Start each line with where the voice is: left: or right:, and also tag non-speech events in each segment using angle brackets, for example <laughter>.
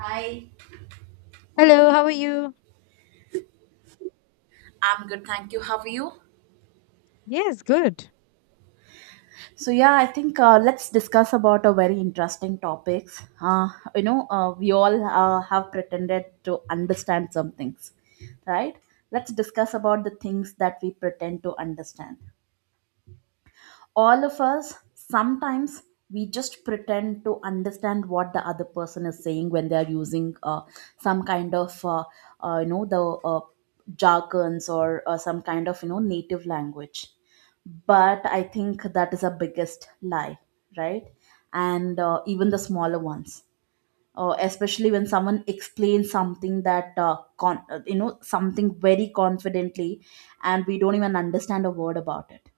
right: Hi.
left: Hello, how are you?
right: I'm good, thank you. How are you?
left: Yes, good.
right: I think let's discuss about a very interesting topics. We all have pretended to understand some things, right? Let's discuss about the things that we pretend to understand. All of us sometimes we just pretend to understand what the other person is saying when they are using some kind of you know the jargons or some kind of you know native language, but I think that is a biggest lie, right? And even the smaller ones, especially when someone explains something that you know something very confidently, and we don't even understand a word about it.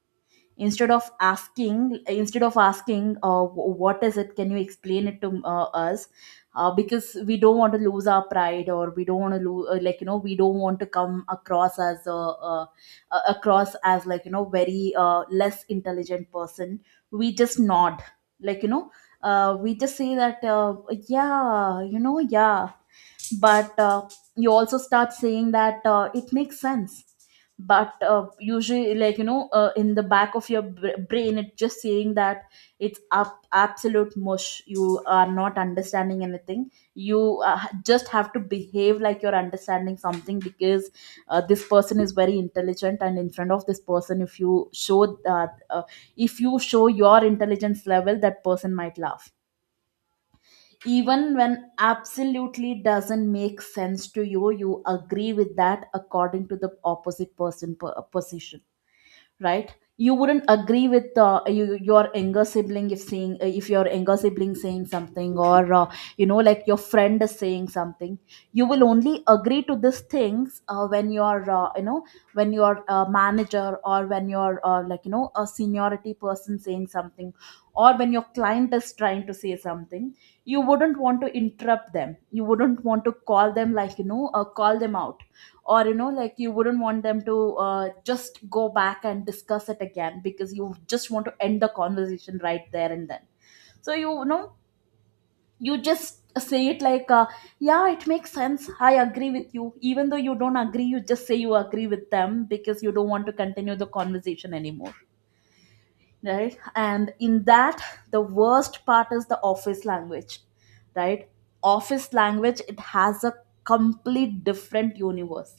right: Instead of asking what is it, can you explain it to us, because we don't want to lose our pride, or we don't want to lose like you know we don't want to come across as a across as like you know very less intelligent person. We just nod, like you know, we just say that yeah you know yeah. But you also start saying that it makes sense. But usually like you know in the back of your brain it's just saying that it's up absolute mush, you are not understanding anything, you just have to behave like you're understanding something because this person is very intelligent, and in front of this person if you show that if you show your intelligence level, that person might laugh. Even when absolutely doesn't make sense to you, you agree with that according to the opposite person position, right? You wouldn't agree with your younger sibling if seeing if your younger sibling saying something, or you know like your friend is saying something. You will only agree to these things when you're you know, when your manager or when your like you know a seniority person saying something, or when your client is trying to say something. You wouldn't want to interrupt them, you wouldn't want to call them like you know call them out, or you know like you wouldn't want them to just go back and discuss it again, because you just want to end the conversation right there and then. So you know, you just say it like yeah it makes sense, I agree with you, even though you don't agree you just say you agree with them because you don't want to continue the conversation anymore, right? And in that, the worst part is the office language, right? Office language, it has a complete different universe.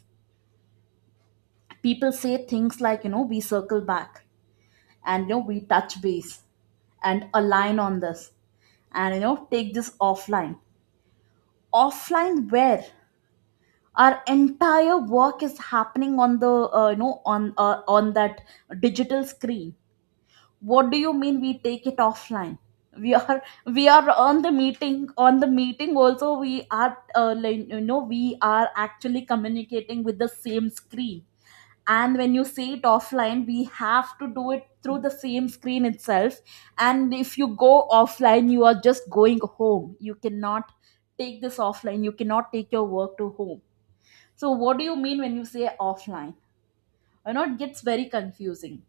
right: People say things like you know we circle back, and you know we touch base, and align on this, and you know take this offline. Offline where? Our entire work is happening on the on that digital screen. What do you mean we take it offline? We are, we are on the meeting. On the meeting also we are like, you know we are actually communicating with the same screen, and when you see it offline we have to do it through the same screen itself. And if you go offline you are just going home, you cannot take this offline, you cannot take your work to home. So what do you mean when you say offline? You know, it gets very confusing.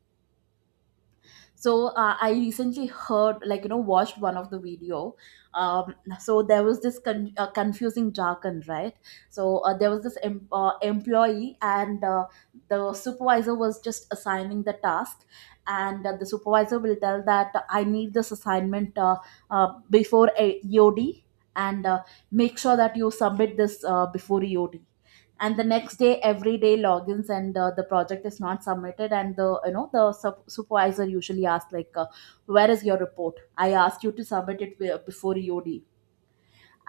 right: So I recently heard like you know watched one of the video. um, so there was this confusing jargon, right? So there was this employee, and the supervisor was just assigning the task. And the supervisor will tell that I need this assignment before a eod. And make sure that you submit this before eod. And the next day every day logins, and the project is not submitted, and the you know the supervisor usually asks like where is your report, I asked you to submit it before eod.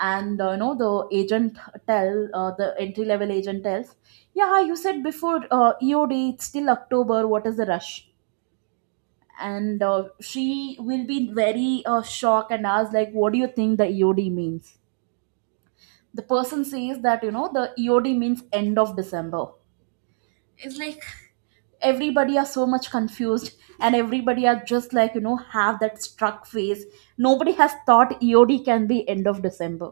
right: And you know the agent tell the entry level agent tells, yeah you said before eod, it's still October, what is the rush? And she will be very shocked and ask like what do you think the eod means? The person says that you know the eod means end of December. It's like everybody are so much confused, and everybody are just like you know have that struck face, nobody has thought eod can be end of December.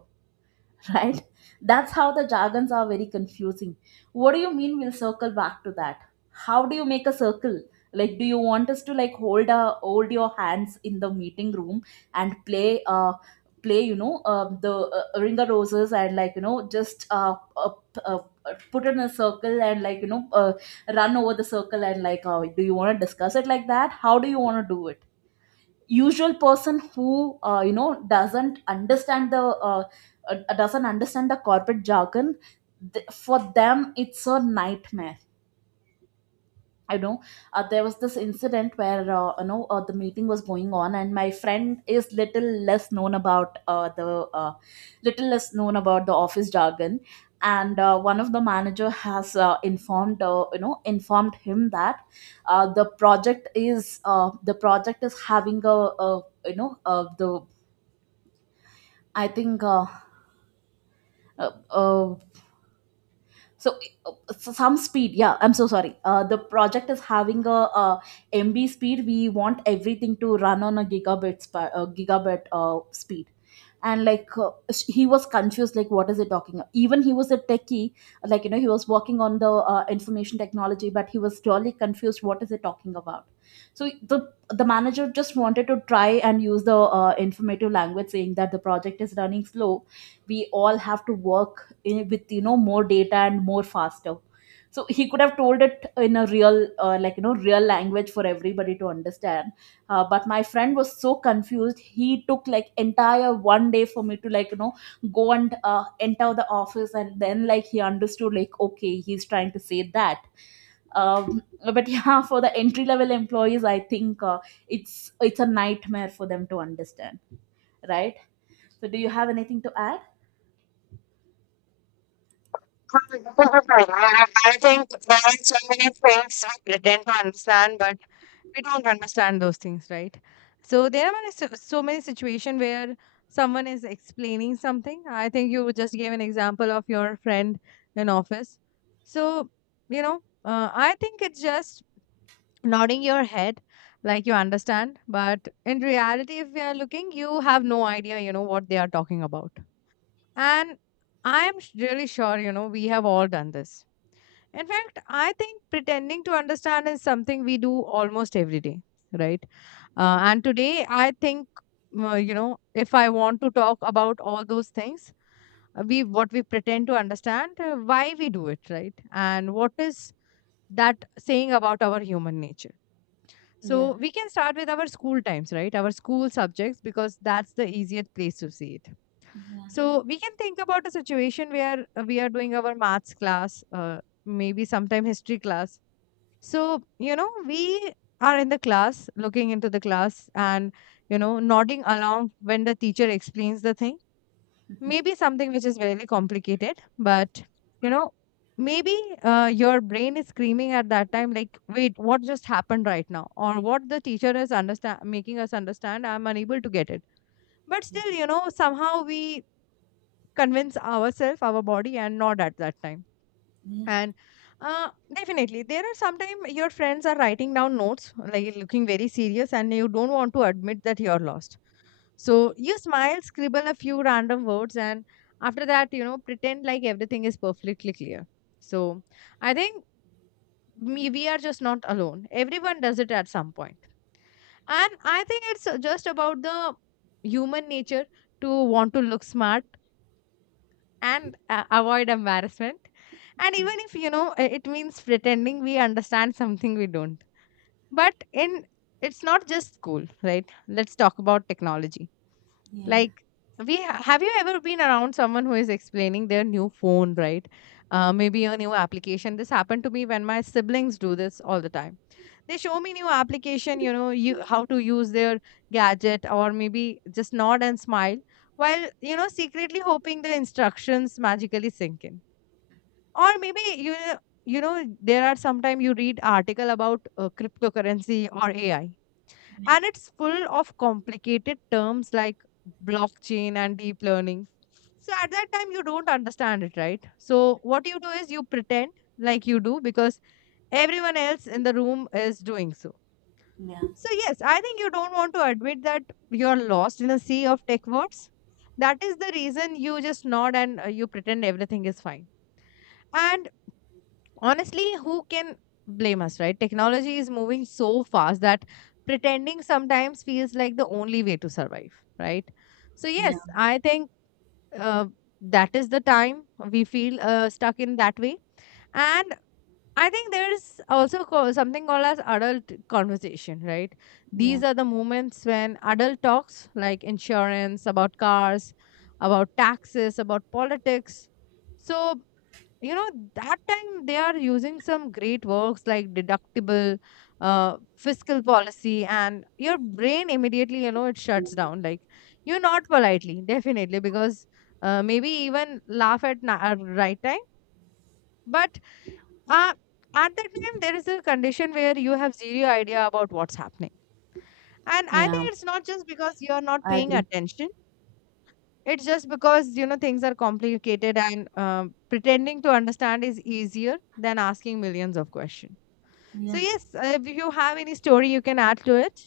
right: <laughs> Right? That's how the jargons are very confusing. What do you mean we'll circle back to that? How do you make a circle? Like, do you want us to like hold your hands in the meeting room and play you know the ring of roses, and like you know just put in a circle, and like you know run over the circle, and like do you want to discuss it like that? How do you want to do it? Usual person who you know doesn't understand the corporate jargon, for them it's a nightmare, you know. There was this incident where the meeting was going on, and my friend is little less known about the uh, little less known about the office jargon. And one of the manager has informed you know informed him that the project is having a you know the I think uh, uh, so uh, so some speed, yeah I'm so sorry, the project is having mb speed, we want everything to run on a gigabit gigabit speed. And like he was confused like what is it talking about? Even he was a techie, like you know he was working on the information technology, but he was really confused what is it talking about. So the manager just wanted to try and use the informative language saying that the project is running slow, we all have to work in, with you know more data and more faster. So he could have told it in a real like you know real language for everybody to understand. But my friend was so confused, he took like entire one day for me to like you know go and enter the office, and then like he understood like okay he's trying to say that. um, but <laughs> yeah, for the entry level employees I think it's a nightmare for them to understand, right? So do you have anything to add?
left: I think there are so many things we pretend to understand, but we don't understand those things, right? So there are many, so many situations where someone is explaining something. I think you just gave an example of your friend in office. So, you know, I think it's just nodding your head like you understand. But in reality, if you are looking, you have no idea, you know, what they are talking about. And I am really sure, you know, we have all done this. In fact, I think pretending to understand is something we do almost every day, right? And today, I think, you know, if I want to talk about all those things, we what we pretend to understand, why we do it, right? And what is that saying about our human nature?
right: Yeah.
left: So we can start with our school times, right? Our school subjects, because that's the easiest place to see it.
right: Yeah.
left: So we can think about a situation where we are doing our maths class, maybe sometime history class. So, you know, we are in the class, looking into the class and, you know, nodding along when the teacher explains the thing. Maybe something which is very complicated, but, you know, maybe your brain is screaming at that time, like, wait, what just happened right now? Or what the teacher is understand making us understand, I'm unable to get it. But still, you know, somehow we convince ourselves, our body, and not at that time.
right: Yeah, yeah,
left: And definitely, there are sometimes your friends are writing down notes, like looking very serious, and you don't want to admit that you're lost. So you smile, scribble a few random words, and after that, you know, pretend like everything is perfectly clear. So I think me, we are just not alone. Everyone does it at some point. And I think it's just about the human nature to want to look smart and avoid embarrassment. And even if you know it means pretending we understand something we don't. But in it's not just school, right? Let's talk about technology,
right: yeah,
left: like, we have you ever been around someone who is explaining their new phone, right? Maybe a new application. This happened to me when my siblings do this all the time. They show me new application, you know, you how to use their gadget or maybe just nod and smile while, you know, secretly hoping the instructions magically sink in. Or maybe, you know, there are sometimes you read article about cryptocurrency or AI, and it's full of complicated terms like blockchain and deep learning. So at that time you don't understand it, right? So what you do is you pretend like you do, because everyone else in the room is doing so. So yes, I think you don't want to admit that you're lost in a sea of tech words. That is the reason you just nod, and you pretend everything is fine. And honestly, who can blame us, right? Technology is moving so fast that pretending sometimes feels like the only way to survive, right? So,
right: yeah,
left: yes, I think, uh, that is the time we feel stuck in that way. And I think there is also something called as adult conversation, right?
right: yeah,
left: These are the moments when adult talks like insurance, about cars, about taxes, about politics. So, you know, that time they are using some great works like deductible, fiscal policy, and your brain immediately, you know, it shuts down, like you not politely definitely because, maybe even laugh at right time. But uh, at that time there is a condition where you have zero idea about what's happening. And I think
right: yeah.
left: it's not just because you're not
right: I
left: paying
right: agree.
left: attention. It's just because, you know, things are complicated, and pretending to understand is easier than asking millions of questions. So,
right: Yeah.
left: yes, if you have any story, you can add to it.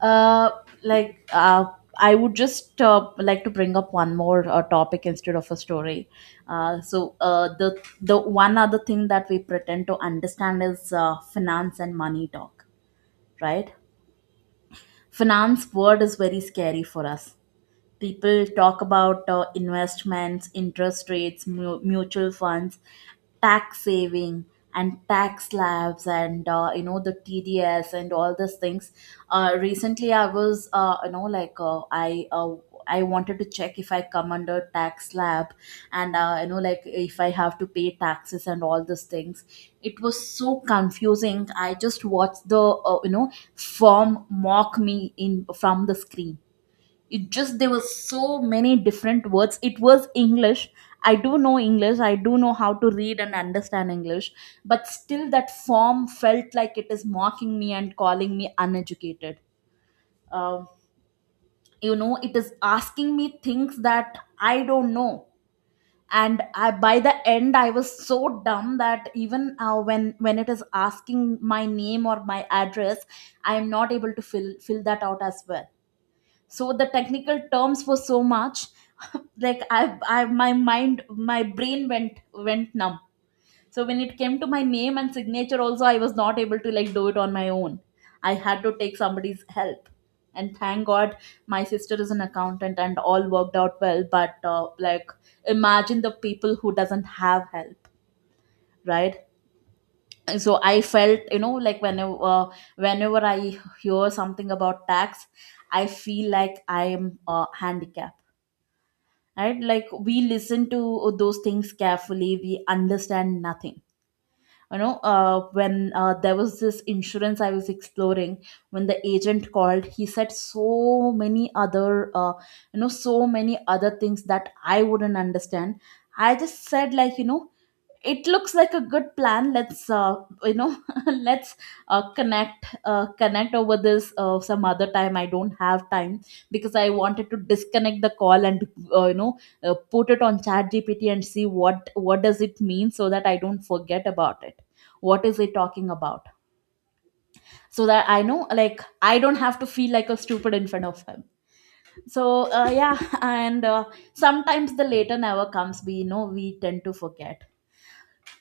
right: Uh, like uh, I would just like to bring up one more topic instead of a story. The one other thing that we pretend to understand is finance and money talk, right? Finance word is very scary for us. People talk about investments, interest rates, mutual funds, tax saving, and tax slabs, and you know the tds and all these things. Recently I was I wanted to check if I come under tax slab, and you know like if I have to pay taxes and all these things. It was so confusing, I just watched the uh, you know firm mock me in from the screen. It just there were so many different words, it was English. I do know English, I do know how to read and understand English, but still that form felt like it is mocking me and calling me uneducated. Um you know, it is asking me things that I don't know. And by the end I was so dumb that even when it is asking my name or my address, I am not able to fill that out as well. So the technical terms were so much. <laughs> Like I my mind my brain went numb, so when it came to my name and signature also I was not able to like do it on my own. I had to take somebody's help, and thank god my sister is an accountant and all worked out well. But like, imagine the people who doesn't have help, right? So I felt you know like whenever I hear something about tax, I feel like I am handicapped, right? Like we listen to those things carefully, we understand nothing. You know, when there was this insurance I was exploring, when the agent called he said so many other you know so many other things that I wouldn't understand. I just said like you know it looks like a good plan, let's you know <laughs> let's connect over this some other time, I don't have time, because I wanted to disconnect the call, and uh, you know put it on chat gpt and see what does it mean so that I don't forget about it, what is it talking about, so that I know like I don't have to feel like a stupid in front of him. So yeah, <laughs> and sometimes the later never comes, we know we tend to forget.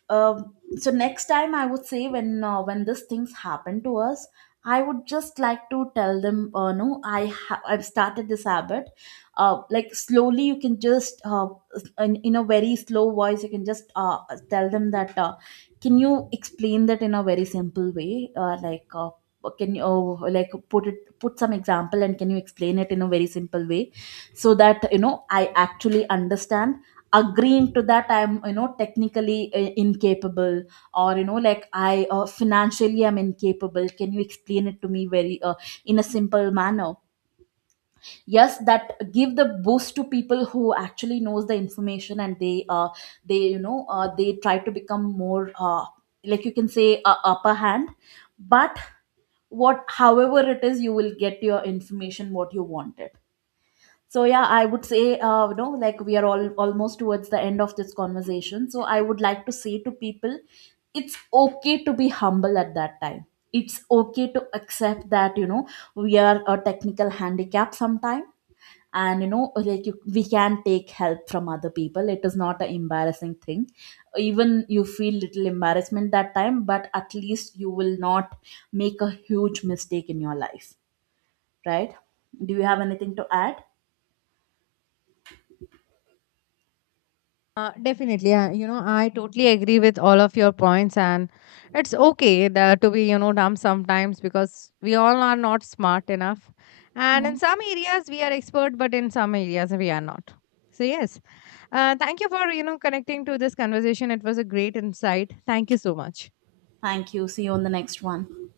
right: So next time I would say when these things happen to us, I would just like to tell them, no, I've started this habit. Like slowly, you can just in a very slow voice, you can just tell them that. Can you explain that in a very simple way? Can you like put some example, and can you explain it in a very simple way so that you know I actually understand, agreeing to that I'm you know technically incapable, or you know like I financially I'm incapable, can you explain it to me very in a simple manner. Yes, that give the boost to people who actually knows the information, and they you know they try to become more like you can say upper hand. But what, however it is, you will get your information what you wanted. So yeah, I would say, you know, like we are all almost towards the end of this conversation. So I would like to say to people, it's okay to be humble at that time. It's okay to accept that you know we are a technical handicap sometime, and you know like we can take help from other people. It is not an embarrassing thing. Even you feel little embarrassment that time, but at least you will not make a huge mistake in your life, right? Do you have anything to add?
left: Definitely, you know, I totally agree with all of your points, and it's okay that to be, you know, dumb sometimes, because we all are not smart enough, and
right: Yeah.
left: in some areas we are expert, but in some areas we are not. So yes, thank you for you know connecting to this conversation. It was a great insight. Thank you so much.
right: Thank you. See you on the next one.